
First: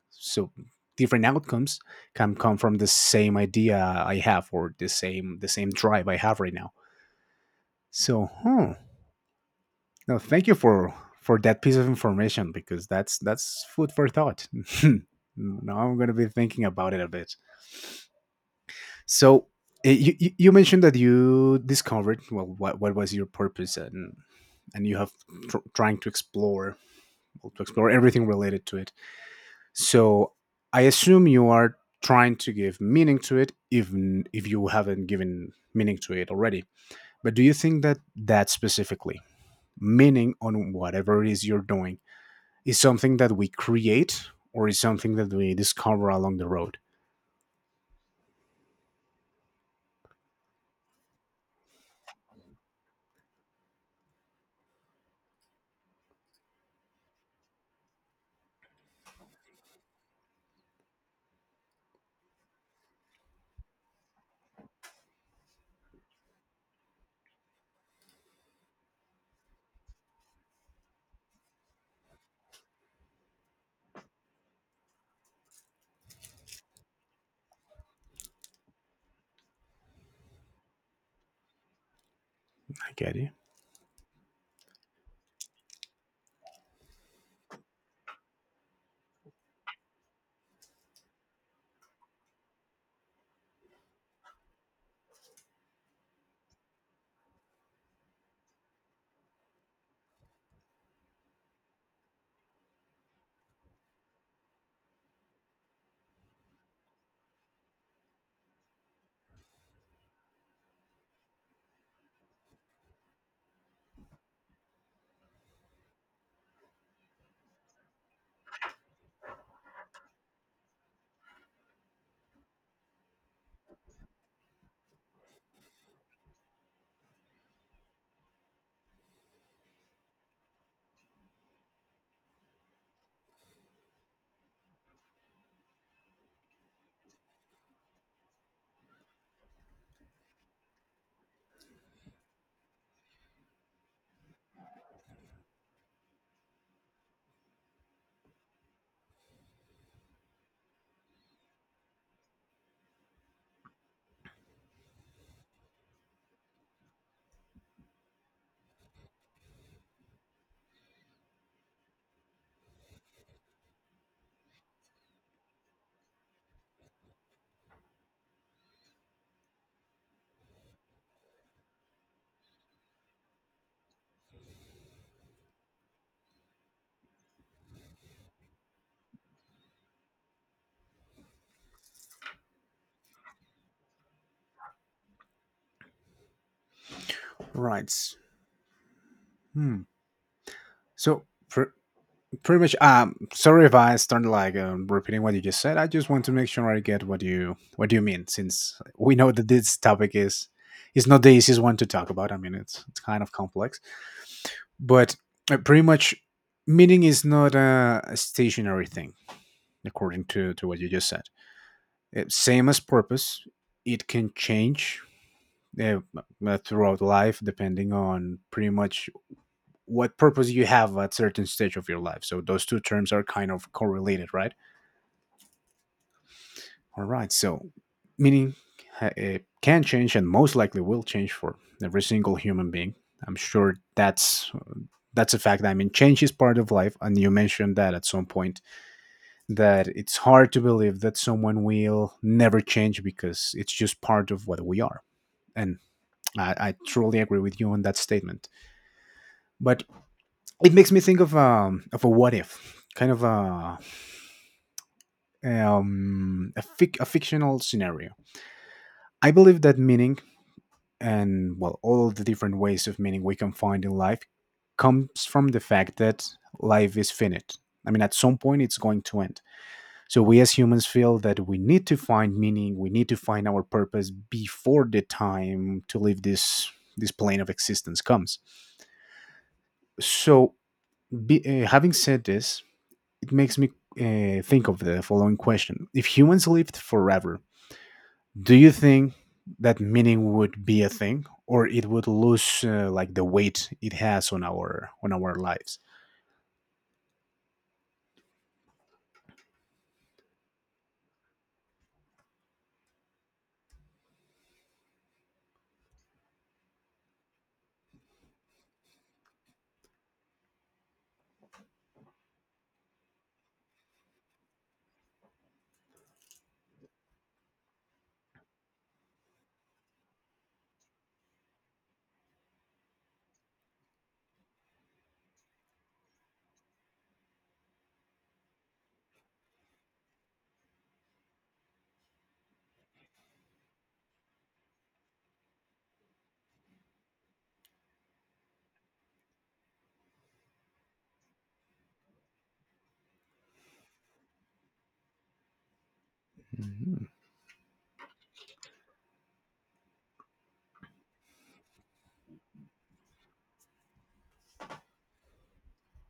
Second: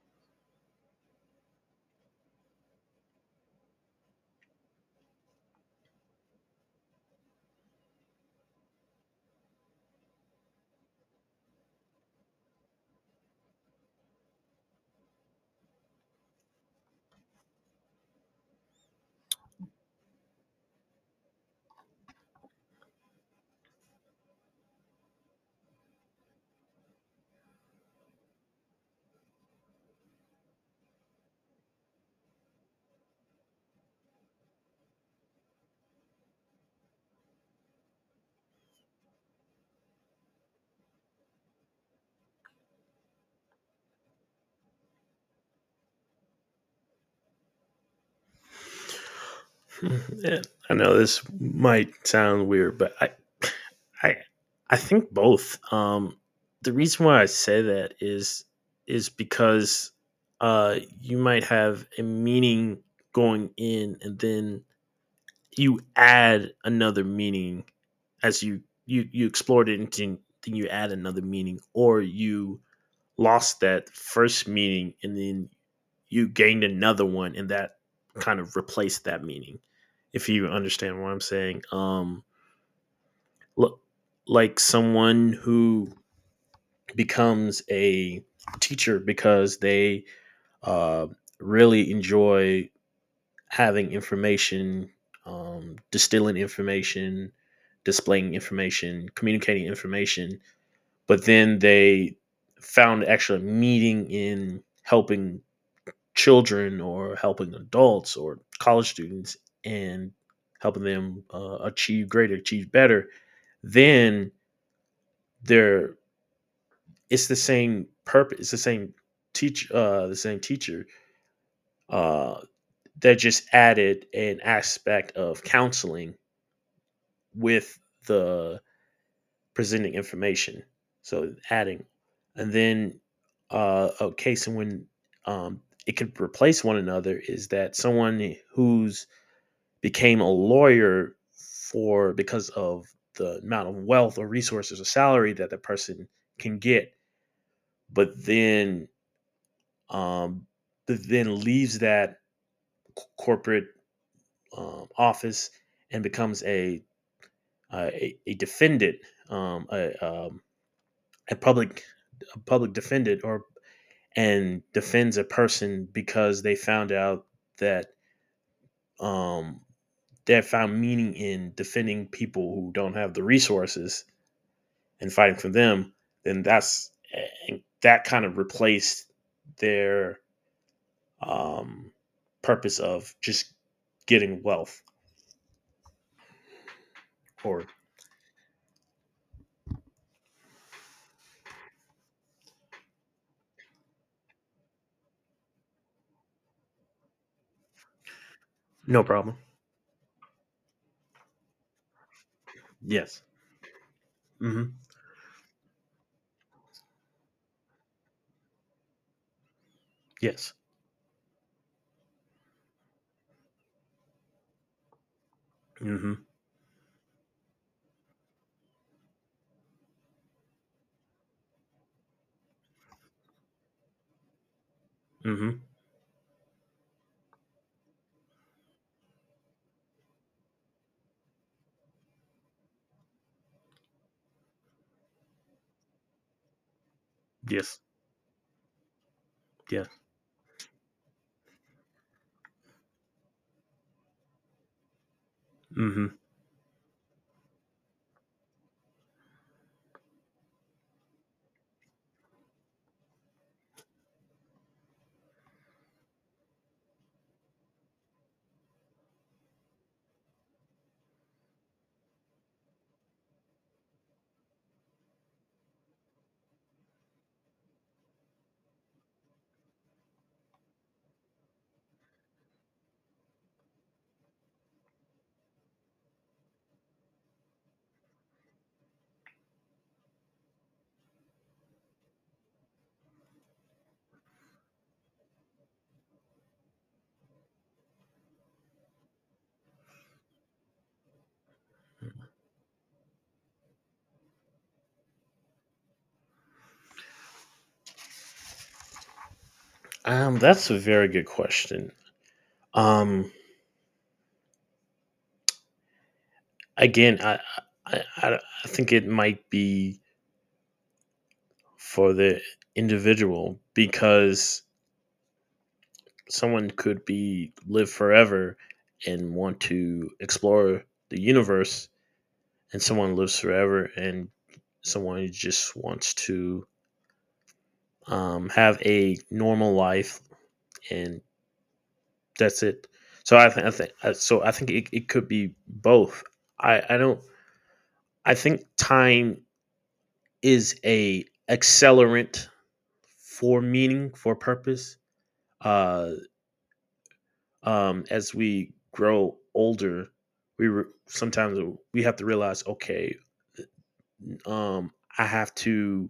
A: So different outcomes can come from the same idea I have or the same the same drive I have right now. So, hmm. No, thank you for for that piece of information, because that's that's food for thought. Now I'm going to be thinking about it a bit. So, eh, you you you mentioned that you discovered well what what was your purpose, and and you have tr- trying to explore to explore everything related to it. So I assume you are trying to give meaning to it even if you haven't given meaning to it already. But do you think that that specifically meaning on whatever it is you're doing is something that we create or is something that we discover along the road?
B: Yeah, I know this might sound weird, but I, I, I think both. Um, the reason why I say that is is because uh, you might have a meaning going in, and then you add another meaning as you you you explored it, and then then you add another meaning, or you lost that first meaning, and then you gained another one, and that kind of replaced that meaning. If you understand what i'm saying um
A: I get it.
B: look like someone who becomes a teacher because they uh, really enjoy having information, um, distilling information, displaying information, communicating information, but then they found actually meaning in helping children or helping adults or college students and helping them uh, achieve greater, achieve better. Then they're it's the same purpose, it's the same teach, uh, the same teacher. Uh, that just added an aspect of counseling with the presenting information. So adding, and then uh, a case in when um, it could replace one another is that someone who's became a lawyer for because of the amount of wealth or resources or salary that the person can get, but then um, then leaves that corporate um, office and becomes a uh, a, a defendant, um, a, um, a public a public defendant, or and defends a person because they found out that um, they found meaning in defending people who don't have the resources and fighting for them. Then that's that kind of replaced their um, purpose of just getting wealth. Or
A: Right. Hmm. So pretty much um sorry if I start like um, repeating what you just said, I just want to make sure I get what you what you mean, since
B: no
A: we know
B: problem.
A: that this topic is is not the easiest one to talk about, I mean it's it's kind
B: Yes,
A: of complex.
B: mm-hmm.
A: But uh, pretty much, meaning is not a, a stationary thing according
B: Yes,
A: to to what you just said. Uh, same as purpose, it can change, uh,
B: mm-hmm.
A: uh, throughout life depending on pretty much what purpose you have at certain stage of your life, so those two terms are kind of correlated, right?
B: Mm-hmm.
A: All right. So, meaning, uh, it can change and most likely will change for every single human being. I'm sure that's that's a fact. I mean, change is part of life, and you mentioned
B: Yes,
A: that at some point that
B: yes.
A: it's hard to believe that someone will never change because it's just part of what we are. And
B: Hmm.
A: I, I truly agree with you on that statement. But it makes me think of um of a what if, kind of a um a, fic- a fictional scenario. I believe that meaning and well all the different ways of meaning we can find in life comes from the fact that life is finite. I mean, at some point it's going to end, so we as humans feel that we need to find meaning, we need to find our purpose before the time to leave this this plane of existence comes. So, be, uh, having said this, it makes me uh, think of the following question. If humans lived forever, do you think that meaning would be a thing, or it would lose uh, like the weight it has on our on our lives?
B: Um, that's a very good question. Um, Again, I, I, I I think it might be for the individual, because someone could be live forever and want to explore the universe, and someone lives forever and someone just wants to um, have a normal life, and that's it. So I, th- I think uh, so I think it, it could be both. I i don't i think time is a accelerant for meaning, for purpose. uh
A: Mhm.
B: um, as we grow older, we re- sometimes we have to realize, okay, um, I have to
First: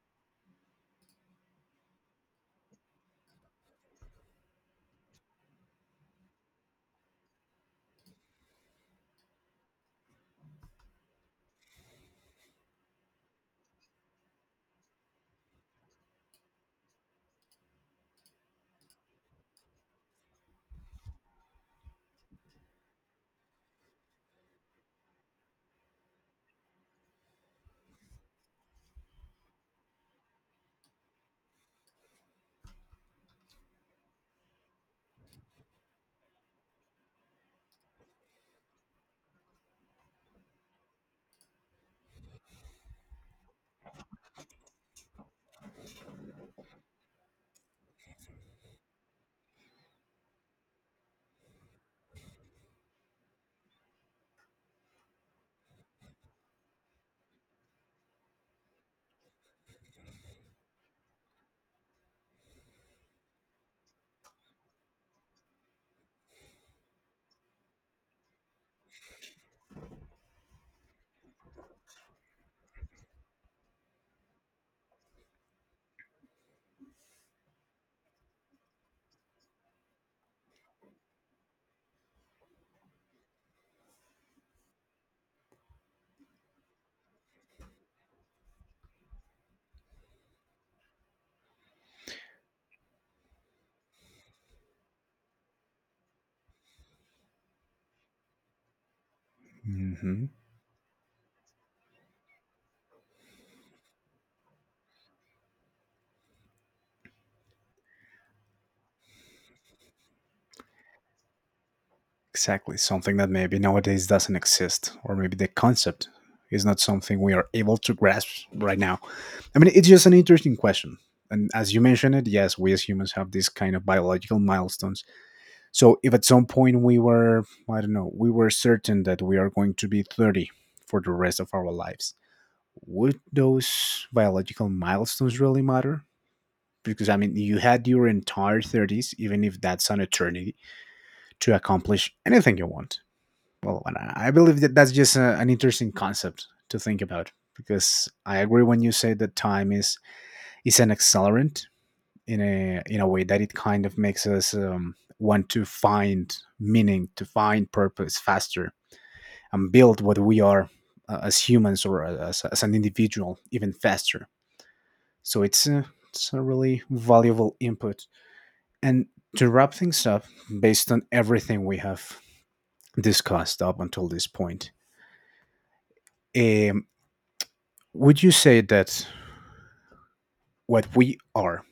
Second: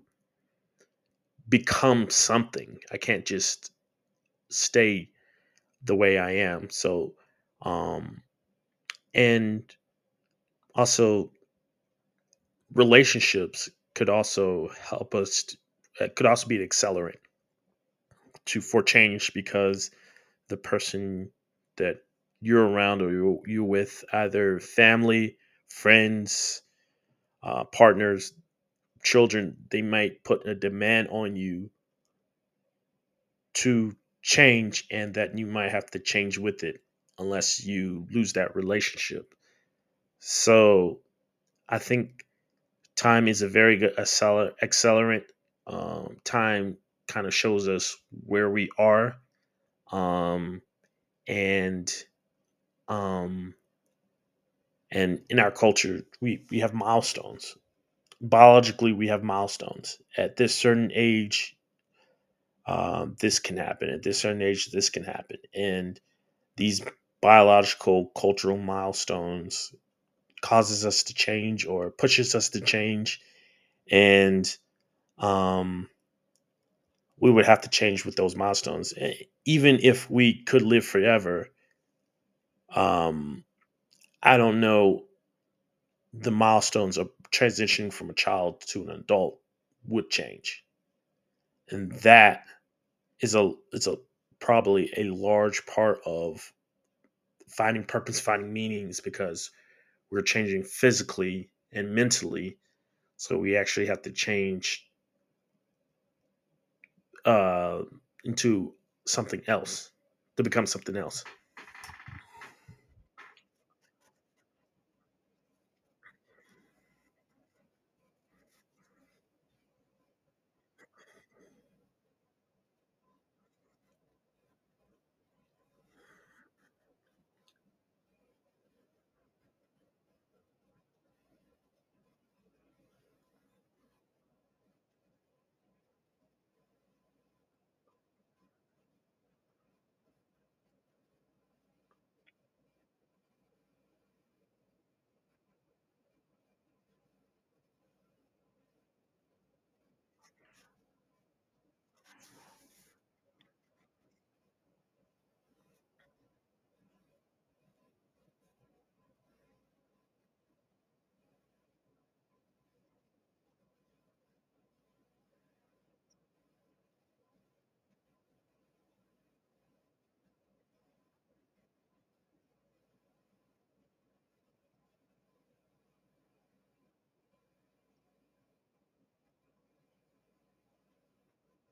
B: become something. I can't just stay the way I am. So, um, and also relationships could also help us. T- uh, could also be an accelerant to for change because the person that you're around or you're, you're with, either family, friends, uh, partners, children, they might put a demand on you to change, and that you might have to change with it unless you lose that relationship. So I think time is a very good acceler- accelerant. Um, time kind of shows us where we are, um, and um, and in our culture we, we have milestones. Biologically we have milestones at this certain age, um, this can happen, at this certain age this can happen, and these biological cultural milestones causes us to change or pushes us to change. And um, we would have to change with those milestones. E- even if we could live forever, um, I don't know, the milestones of transitioning from a child to an adult would change. And that is a is a probably a large part of finding purpose, finding meanings, because we're
A: Mhm.
B: changing physically and mentally. So we actually have to change uh, into something else to become something else.
A: Exactly, something that maybe nowadays doesn't exist, or maybe the concept is not something we are able to grasp right now. I mean, it's just an interesting question. And as you mentioned it, yes, we as humans have these kind of biological milestones. So if at some point we were, I don't know, we were certain that we are going to be thirty for the rest of our lives, would those biological milestones really matter? Because I mean, you had your entire thirties, even if that's an eternity, to accomplish anything you want. Well, and I I believe that that's just a, an interesting concept to think about, because I agree when you say that time is is an accelerant in a in a way that it kind of makes us um, want to find meaning, to find purpose faster, and build what we are uh, as humans or uh, as, as an individual even faster. So it's a, it's a really valuable input. And to wrap things up, based on everything we have discussed up until this point, um, would you say that what we are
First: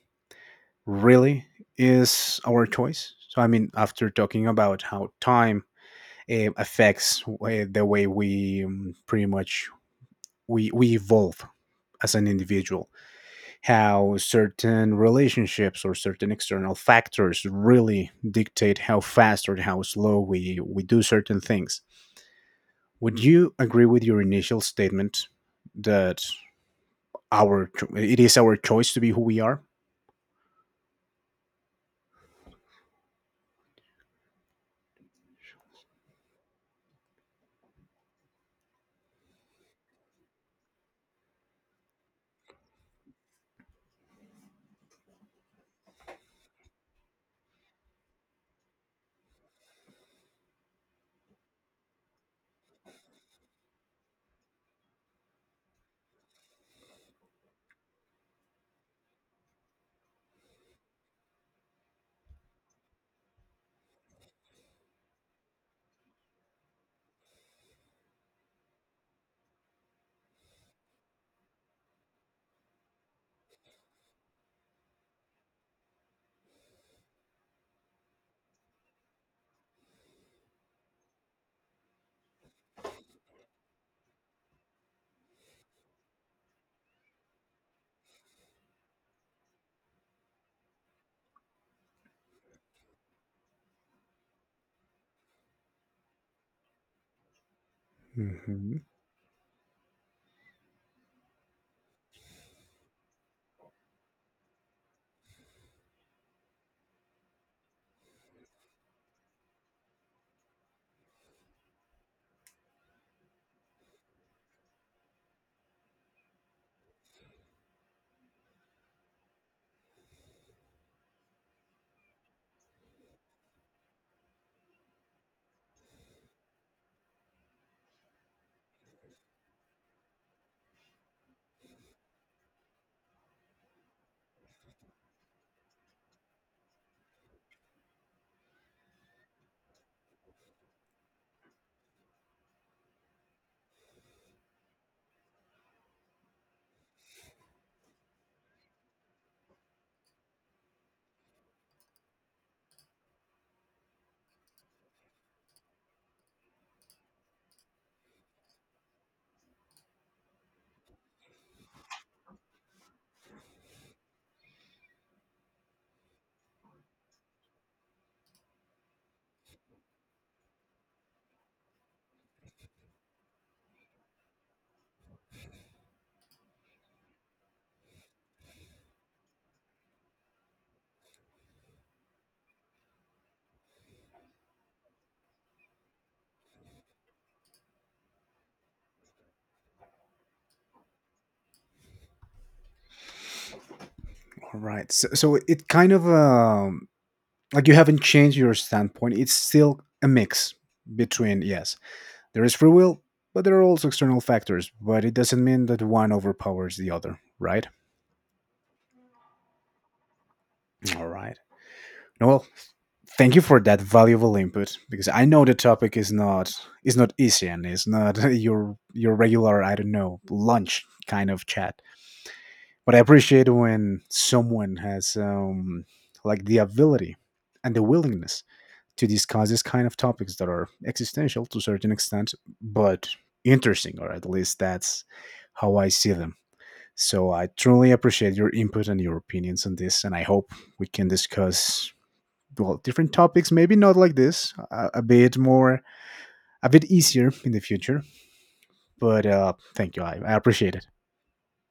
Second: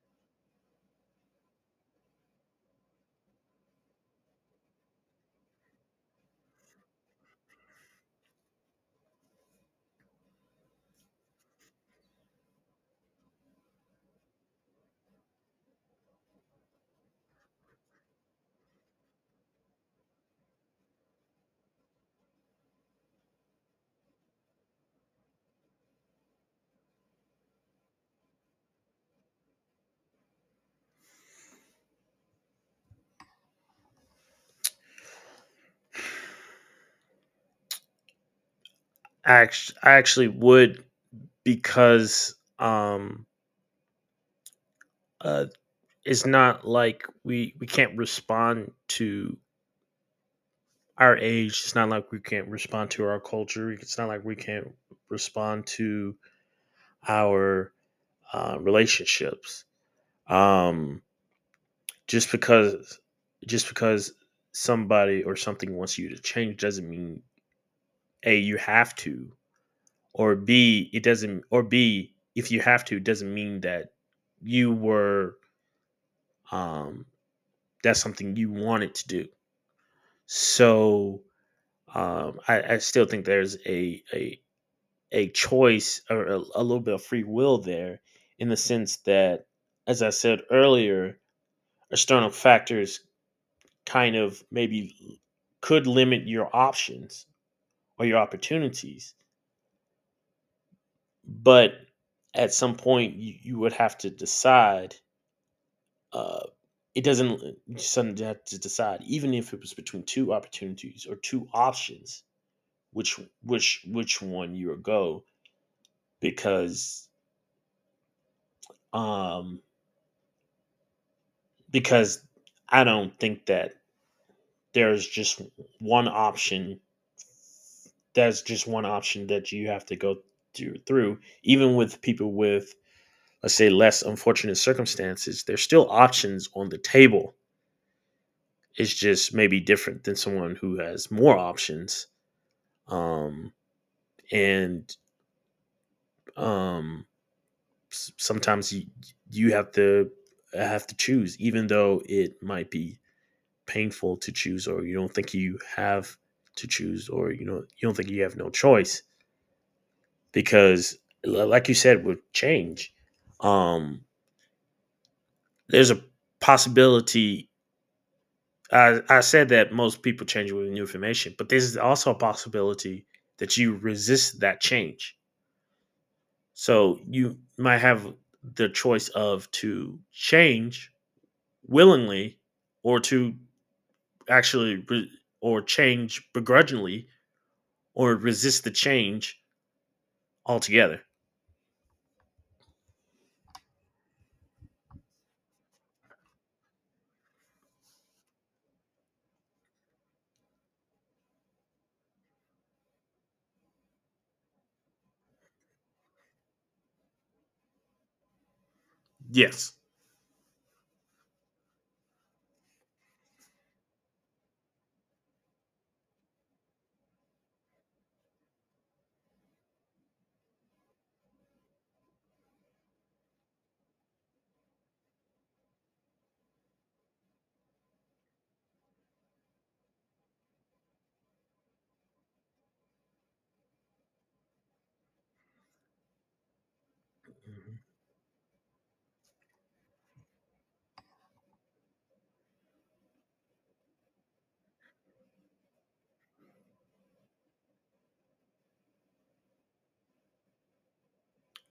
A: really is our choice? So, I mean, after talking about how time uh, affects uh, the way we um, pretty much we, we evolve as an individual, how certain relationships or certain external factors really dictate how fast or how slow we, we do certain things. Would you agree with your initial statement that our cho- it is our choice to be who we are?
B: I actually, I actually would, because um, uh, it's not like we we can't respond to our age. It's not like we can't respond to our culture. It's not like we can't respond to our uh, relationships. Um, just because just because somebody or something wants you to change doesn't mean a, you have to, or b it doesn't or b, if you have to, it doesn't mean that you were um that's something you wanted to do. So um i, I still think there's a a a choice, or a, a little bit of free will there, in the sense that, as I said earlier, external factors kind of maybe could limit your options or your
A: Mm-hmm.
B: opportunities. But at some point, you, you would have to decide. Uh, it doesn't uh, You suddenly have to decide, even if it was between two opportunities or two options, which which which one you would go, because um because I don't think that there's just one option, that's just one option that you have to go through, through. Even with people with, let's say, less unfortunate circumstances, there's still options on the table. It's just maybe different than someone who has more options. Um and um Sometimes you you have to, have to choose, even though it might be painful to choose, or you don't think you have to choose, or you know, you don't think you have no choice, because, li- like you said, with change, um there's a possibility. I, I said that most people change with new information, but there's also a possibility that you resist that change. So you might have the choice of to change willingly, or to actually re- or change begrudgingly, or resist the change altogether.
A: All right. So, so it kind of um, like you haven't changed your standpoint. It's still a mix between yes, there is free will, but there are also external factors. But it doesn't mean that one overpowers the other, right?
B: Yes.
A: All right. No, well, thank you for that valuable input, because I know the topic is not is not easy and it's not your your regular I don't know lunch kind of chat. But I appreciate when someone has um, like the ability and the willingness to discuss these kind of topics that are existential to a certain extent, but interesting, or at least that's how I see them. So I truly appreciate your input and your opinions on this, and I hope we can discuss well different topics maybe not like this a, a bit more a bit easier in the future. But uh thank you, I, I appreciate it.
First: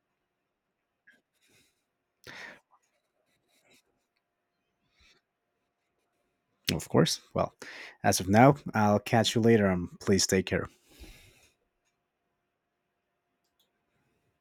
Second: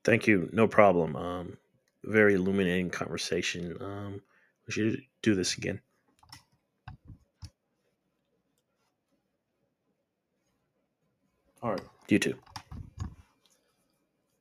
B: Thank you. No problem. Um, very illuminating conversation. Um, we should do this again.
A: Of course. Well, as of now, I'll catch you later. Um please take care.
B: All right. You too.